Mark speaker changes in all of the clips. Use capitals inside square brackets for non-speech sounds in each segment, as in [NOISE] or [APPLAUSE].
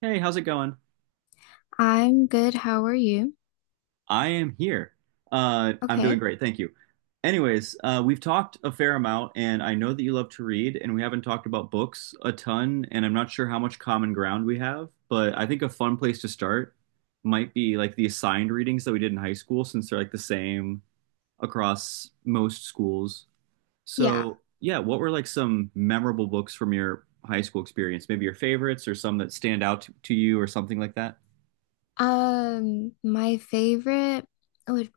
Speaker 1: Hey, how's it going?
Speaker 2: I'm good. How are you?
Speaker 1: I am here. I'm doing
Speaker 2: Okay.
Speaker 1: great, thank you. Anyways, we've talked a fair amount, and I know that you love to read, and we haven't talked about books a ton, and I'm not sure how much common ground we have, but I think a fun place to start might be like the assigned readings that we did in high school, since they're like the same across most schools.
Speaker 2: Yeah.
Speaker 1: So, yeah, what were like some memorable books from your high school experience? Maybe your favorites or some that stand out to you or something like that?
Speaker 2: My favorite would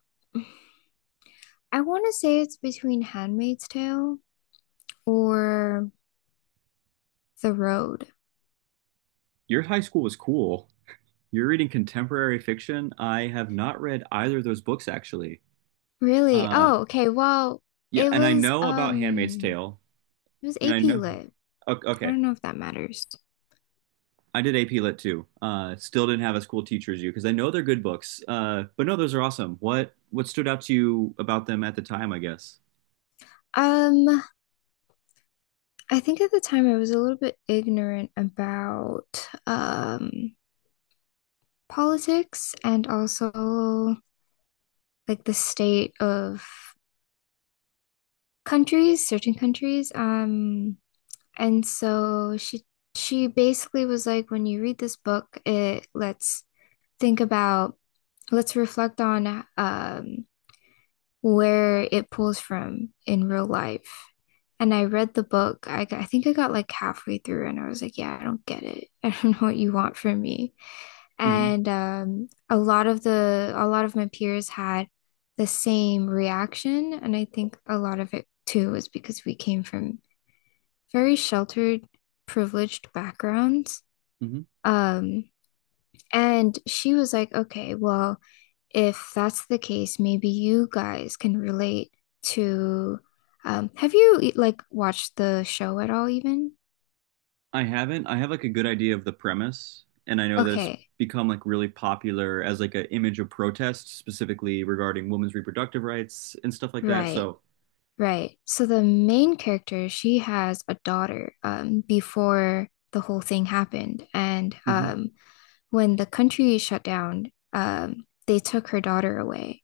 Speaker 2: I want to say it's between Handmaid's Tale or The Road.
Speaker 1: Your high school was cool. You're reading contemporary fiction. I have not read either of those books actually.
Speaker 2: Really?
Speaker 1: Uh,
Speaker 2: Oh, okay. Well,
Speaker 1: yeah,
Speaker 2: it
Speaker 1: and I
Speaker 2: was
Speaker 1: know about Handmaid's
Speaker 2: um
Speaker 1: Tale,
Speaker 2: it was
Speaker 1: and I
Speaker 2: AP
Speaker 1: know.
Speaker 2: Lit. I
Speaker 1: Okay,
Speaker 2: don't know if that matters.
Speaker 1: I did AP Lit too. Still didn't have as cool teacher as you because I know they're good books. But no, those are awesome. What stood out to you about them at the time, I guess?
Speaker 2: Um, I think at the time I was a little bit ignorant about politics and also like the state of countries, certain countries. And she basically was like, when you read this book, it let's think about, let's reflect on where it pulls from in real life. And I read the book. I think I got like halfway through and I was like, yeah, I don't get it. [LAUGHS] I don't know what you want from me.
Speaker 1: Hmm
Speaker 2: And a lot of my peers had the same reaction. And I think a lot of it too was because we came from very sheltered, privileged backgrounds.
Speaker 1: hmm
Speaker 2: Um, and she was like, okay, well, if that's the case, maybe you guys can relate to. Have you like watched the show at all, even?
Speaker 1: I haven't. I have like a good idea of the premise, and I know that it's
Speaker 2: Okay,
Speaker 1: become like really popular as like an image of protest, specifically regarding women's reproductive rights and stuff like that.
Speaker 2: right,
Speaker 1: So
Speaker 2: right. So the main character, she has a daughter before the whole thing happened, and
Speaker 1: hmm
Speaker 2: when the country shut down, they took her daughter away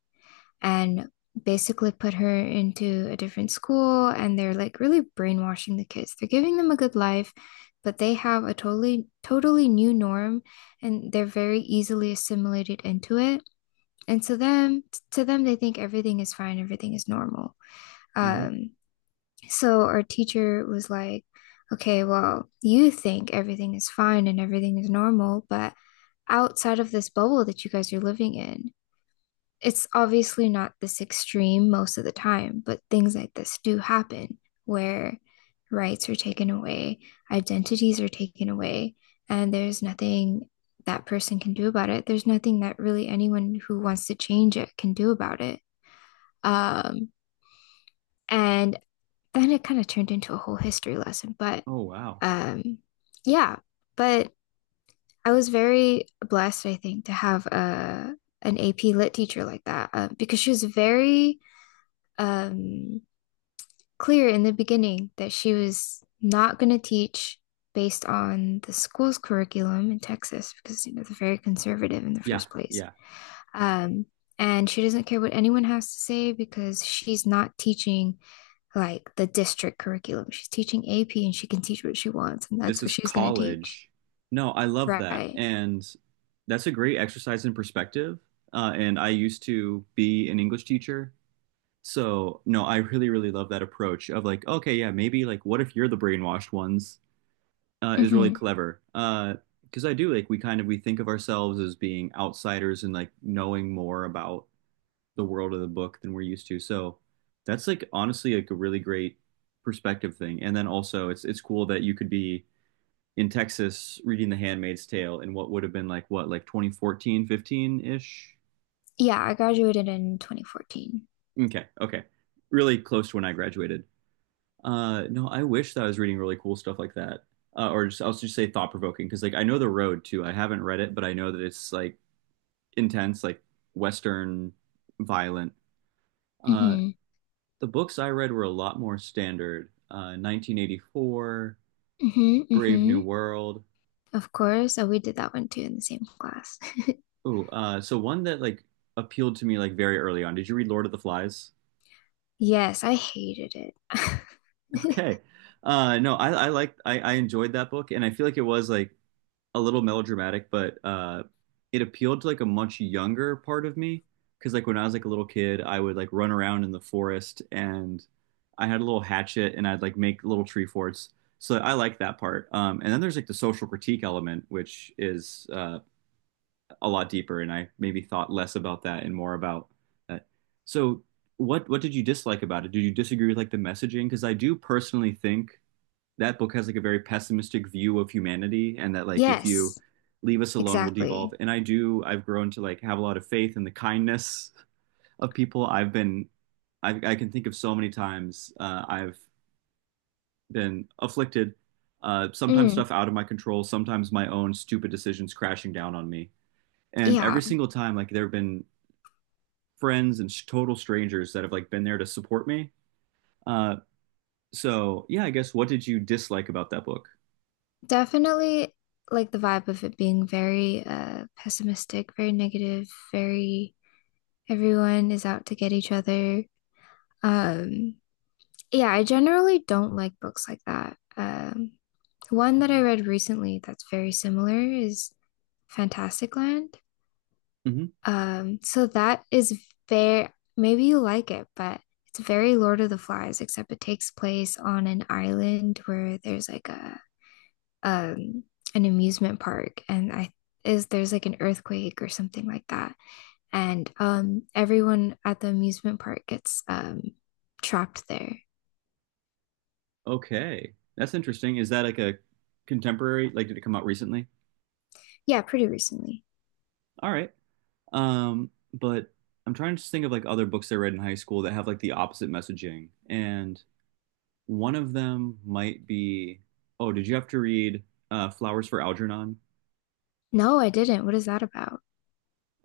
Speaker 2: and basically put her into a different school. And they're like really brainwashing the kids. They're giving them a good life, but they have a totally, totally new norm and they're very easily assimilated into it. And so them to them they think everything is fine, everything is normal.
Speaker 1: hmm
Speaker 2: Um, so our teacher was like, okay, well, you think everything is fine and everything is normal, but outside of this bubble that you guys are living in, it's obviously not this extreme most of the time, but things like this do happen where rights are taken away, identities are taken away, and there's nothing that person can do about it. There's nothing that really anyone who wants to change it can do about it. Um, and then it kind of turned into a whole history lesson. But
Speaker 1: oh wow.
Speaker 2: um, yeah, but I was very blessed, I think, to have a an AP Lit teacher like that because she was very um, clear in the beginning that she was not going to teach based on the school's curriculum in Texas because you know they're very conservative in the
Speaker 1: Yeah,
Speaker 2: first place.
Speaker 1: yeah.
Speaker 2: Um, and she doesn't care what anyone has to say because she's not teaching like the district curriculum. She's teaching AP and she can teach what she wants, and
Speaker 1: This
Speaker 2: that's what
Speaker 1: is
Speaker 2: she's going to teach.
Speaker 1: college. No, I love that.
Speaker 2: Right.
Speaker 1: And that's a great exercise in perspective. And I used to be an English teacher. So, no, I really, really love that approach of like, okay, yeah, maybe like what if you're the brainwashed ones is really
Speaker 2: Mm-hmm.
Speaker 1: clever. Because I do like we think of ourselves as being outsiders and like knowing more about the world of the book than we're used to. So that's like honestly like a really great perspective thing. And then also it's cool that you could be in Texas reading The Handmaid's Tale in what would have been like what like 2014, 15-ish.
Speaker 2: Yeah, I graduated in 2014.
Speaker 1: Okay, okay. Really close to when I graduated. No, I wish that I was reading really cool stuff like that. Or just I'll just say thought provoking because like I know The Road too. I haven't read it, but I know that it's like intense, like Western violent. Uh,
Speaker 2: Mm-hmm.
Speaker 1: the books I read were a lot more standard. 1984,
Speaker 2: Mm-hmm.
Speaker 1: Brave
Speaker 2: Mm-hmm.
Speaker 1: New World.
Speaker 2: Of course. So we did that one too in the same class.
Speaker 1: Ooh, so one that like appealed to me like very early on. Did you read Lord of the Flies? [LAUGHS]
Speaker 2: Yes, I hated it. [LAUGHS]
Speaker 1: Okay. No, I enjoyed that book, and I feel like it was like a little melodramatic, but it appealed to like a much younger part of me because like when I was like a little kid, I would like run around in the forest and I had a little hatchet and I'd like make little tree forts. So I like that part. And then there's like the social critique element, which is a lot deeper, and I maybe thought less about that and more about that. So what did you dislike about it? Did you disagree with like the messaging? Because I do personally think that book has like a very pessimistic view of humanity and that like if you
Speaker 2: Yes,
Speaker 1: leave us alone we'll devolve
Speaker 2: exactly.
Speaker 1: and I've grown to like have a lot of faith in the kindness of people I can think of so many times I've been afflicted, sometimes
Speaker 2: Mm,
Speaker 1: stuff out of my control, sometimes my own stupid decisions crashing down on me, and
Speaker 2: yeah,
Speaker 1: every single time like there have been friends and total strangers that have like been there to support me. uh, so yeah, I guess what did you dislike about that book?
Speaker 2: definitely like the vibe of it being very pessimistic, very negative, very everyone is out to get each other. Um, yeah, I generally don't like books like that. One that I
Speaker 1: Mhm.
Speaker 2: read recently that's very similar is Fantastic Land.
Speaker 1: hmm
Speaker 2: So that is very, maybe you like it, but it's very Lord of the Flies, except it takes place on an island where there's like a um an amusement park and I is there's like an earthquake or something like that. And everyone at the amusement park gets trapped there.
Speaker 1: Okay. That's interesting. Is that like a contemporary? Like, did it come out recently?
Speaker 2: Yeah, pretty recently.
Speaker 1: All right. But I'm trying to just think of like other books I read in high school that have like the opposite messaging. And one of them might be, oh, did you have to read Flowers for Algernon?
Speaker 2: No, I didn't. What is that about?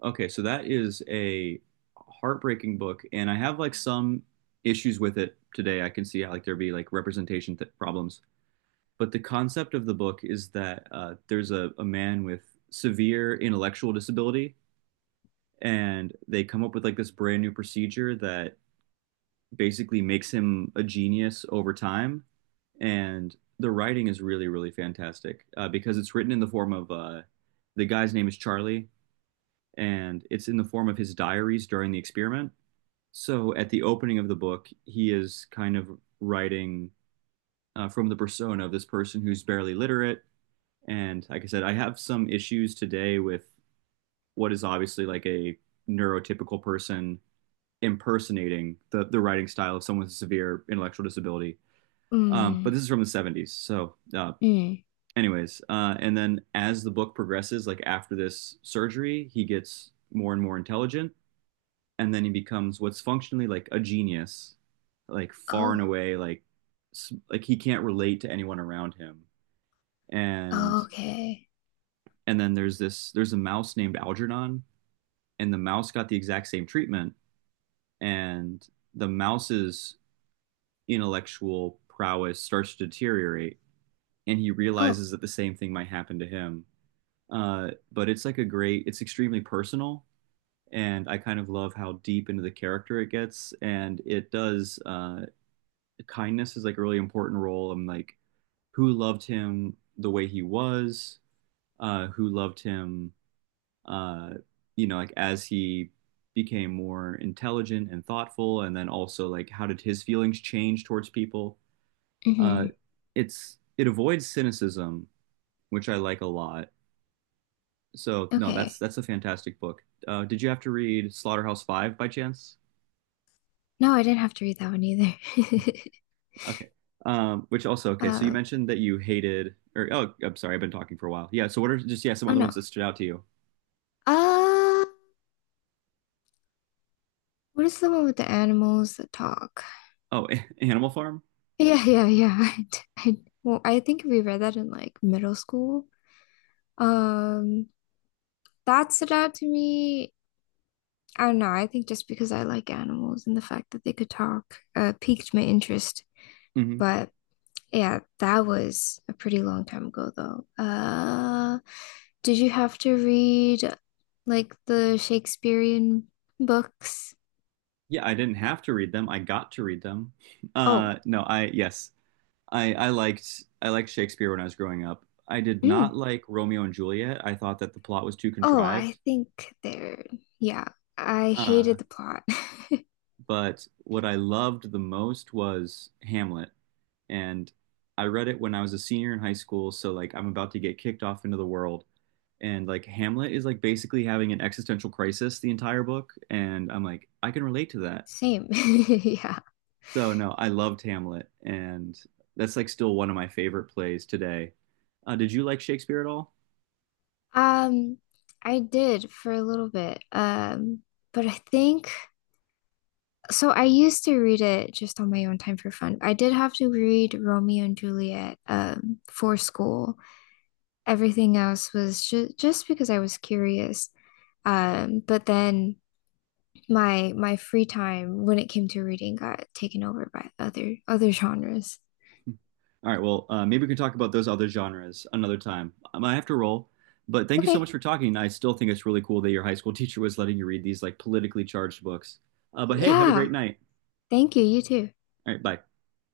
Speaker 1: Okay, so that is a heartbreaking book, and I have like some issues with it today. I can see how like there be like representation th problems. But the concept of the book is that there's a man with severe intellectual disability, and they come up with like this brand new procedure that basically makes him a genius over time. And the writing is really, really fantastic because it's written in the form of the guy's name is Charlie, and it's in the form of his diaries during the experiment. So at the opening of the book, he is kind of writing from the persona of this person who's barely literate. And like I said, I have some issues today with what is obviously like a neurotypical person impersonating the writing style of someone with a severe intellectual disability.
Speaker 2: Mm,
Speaker 1: But this is from the 70s. So,
Speaker 2: mm.
Speaker 1: anyways, and then as the book progresses, like after this surgery, he gets more and more intelligent. And then he becomes what's functionally like a genius, like far and
Speaker 2: Oh,
Speaker 1: away, like he can't relate to anyone around him. And
Speaker 2: okay.
Speaker 1: then there's a mouse named Algernon, and the mouse got the exact same treatment, and the mouse's intellectual prowess starts to deteriorate, and he
Speaker 2: Oh,
Speaker 1: realizes that the same thing might happen to him. But it's like a great, it's extremely personal, and I kind of love how deep into the character it gets. And it does, kindness is like a really important role. I'm like, who loved him the way he was, who loved him, uh, like as he became more intelligent and thoughtful, and then also like how did his feelings change towards people? Uh,
Speaker 2: mm-hmm.
Speaker 1: it's, it avoids cynicism, which I like a lot. So no, that's
Speaker 2: Okay.
Speaker 1: that's a fantastic book. Did you have to read Slaughterhouse Five by chance?
Speaker 2: No, I didn't have to read that one either. [LAUGHS]
Speaker 1: Okay. Which also okay. So you
Speaker 2: Uh,
Speaker 1: mentioned that you hated, or oh, I'm sorry, I've been talking for a while. Yeah. So what are just yeah some
Speaker 2: oh
Speaker 1: other
Speaker 2: no.
Speaker 1: ones that stood out to you?
Speaker 2: Uh, what is the one with the animals that talk?
Speaker 1: Oh, [LAUGHS] Animal Farm.
Speaker 2: Yeah, yeah, yeah. [LAUGHS] Well, I think we read that in like middle school. Um, that stood out to me. I don't know. I think just because I like animals and the fact that they could talk, piqued my interest.
Speaker 1: Hmm
Speaker 2: But yeah, that was a pretty long time ago though. Did you have to read like the Shakespearean books?
Speaker 1: Yeah, I didn't have to read them. I got to read them.
Speaker 2: Oh,
Speaker 1: No, I yes, I liked Shakespeare when I was growing up. I did
Speaker 2: mm.
Speaker 1: not like Romeo and Juliet. I thought that the plot was too
Speaker 2: Oh, I
Speaker 1: contrived.
Speaker 2: think they're, yeah, I
Speaker 1: Uh,
Speaker 2: hated the plot. [LAUGHS]
Speaker 1: but what I loved the most was Hamlet, and I read it when I was a senior in high school. So like I'm about to get kicked off into the world, and like Hamlet is like basically having an existential crisis the entire book, and I'm like I can relate to that.
Speaker 2: Same. [LAUGHS] Yeah.
Speaker 1: So no, I loved Hamlet, and that's like still one of my favorite plays today. Did you like Shakespeare at all?
Speaker 2: Um, I did for a little bit. But I think I used to read it just on my own time for fun. I did have to read Romeo and Juliet for school. Everything else was just because I was curious. But then my free time when it came to reading got taken over by other genres.
Speaker 1: All right, well, maybe we can talk about those other genres another time. I have to roll, but thank you so
Speaker 2: Okay.
Speaker 1: much for talking. I still think it's really cool that your high school [LAUGHS] teacher was letting you read these like politically charged books. But hey, have a
Speaker 2: Yeah.
Speaker 1: great night.
Speaker 2: Thank you. You too.
Speaker 1: All right, bye.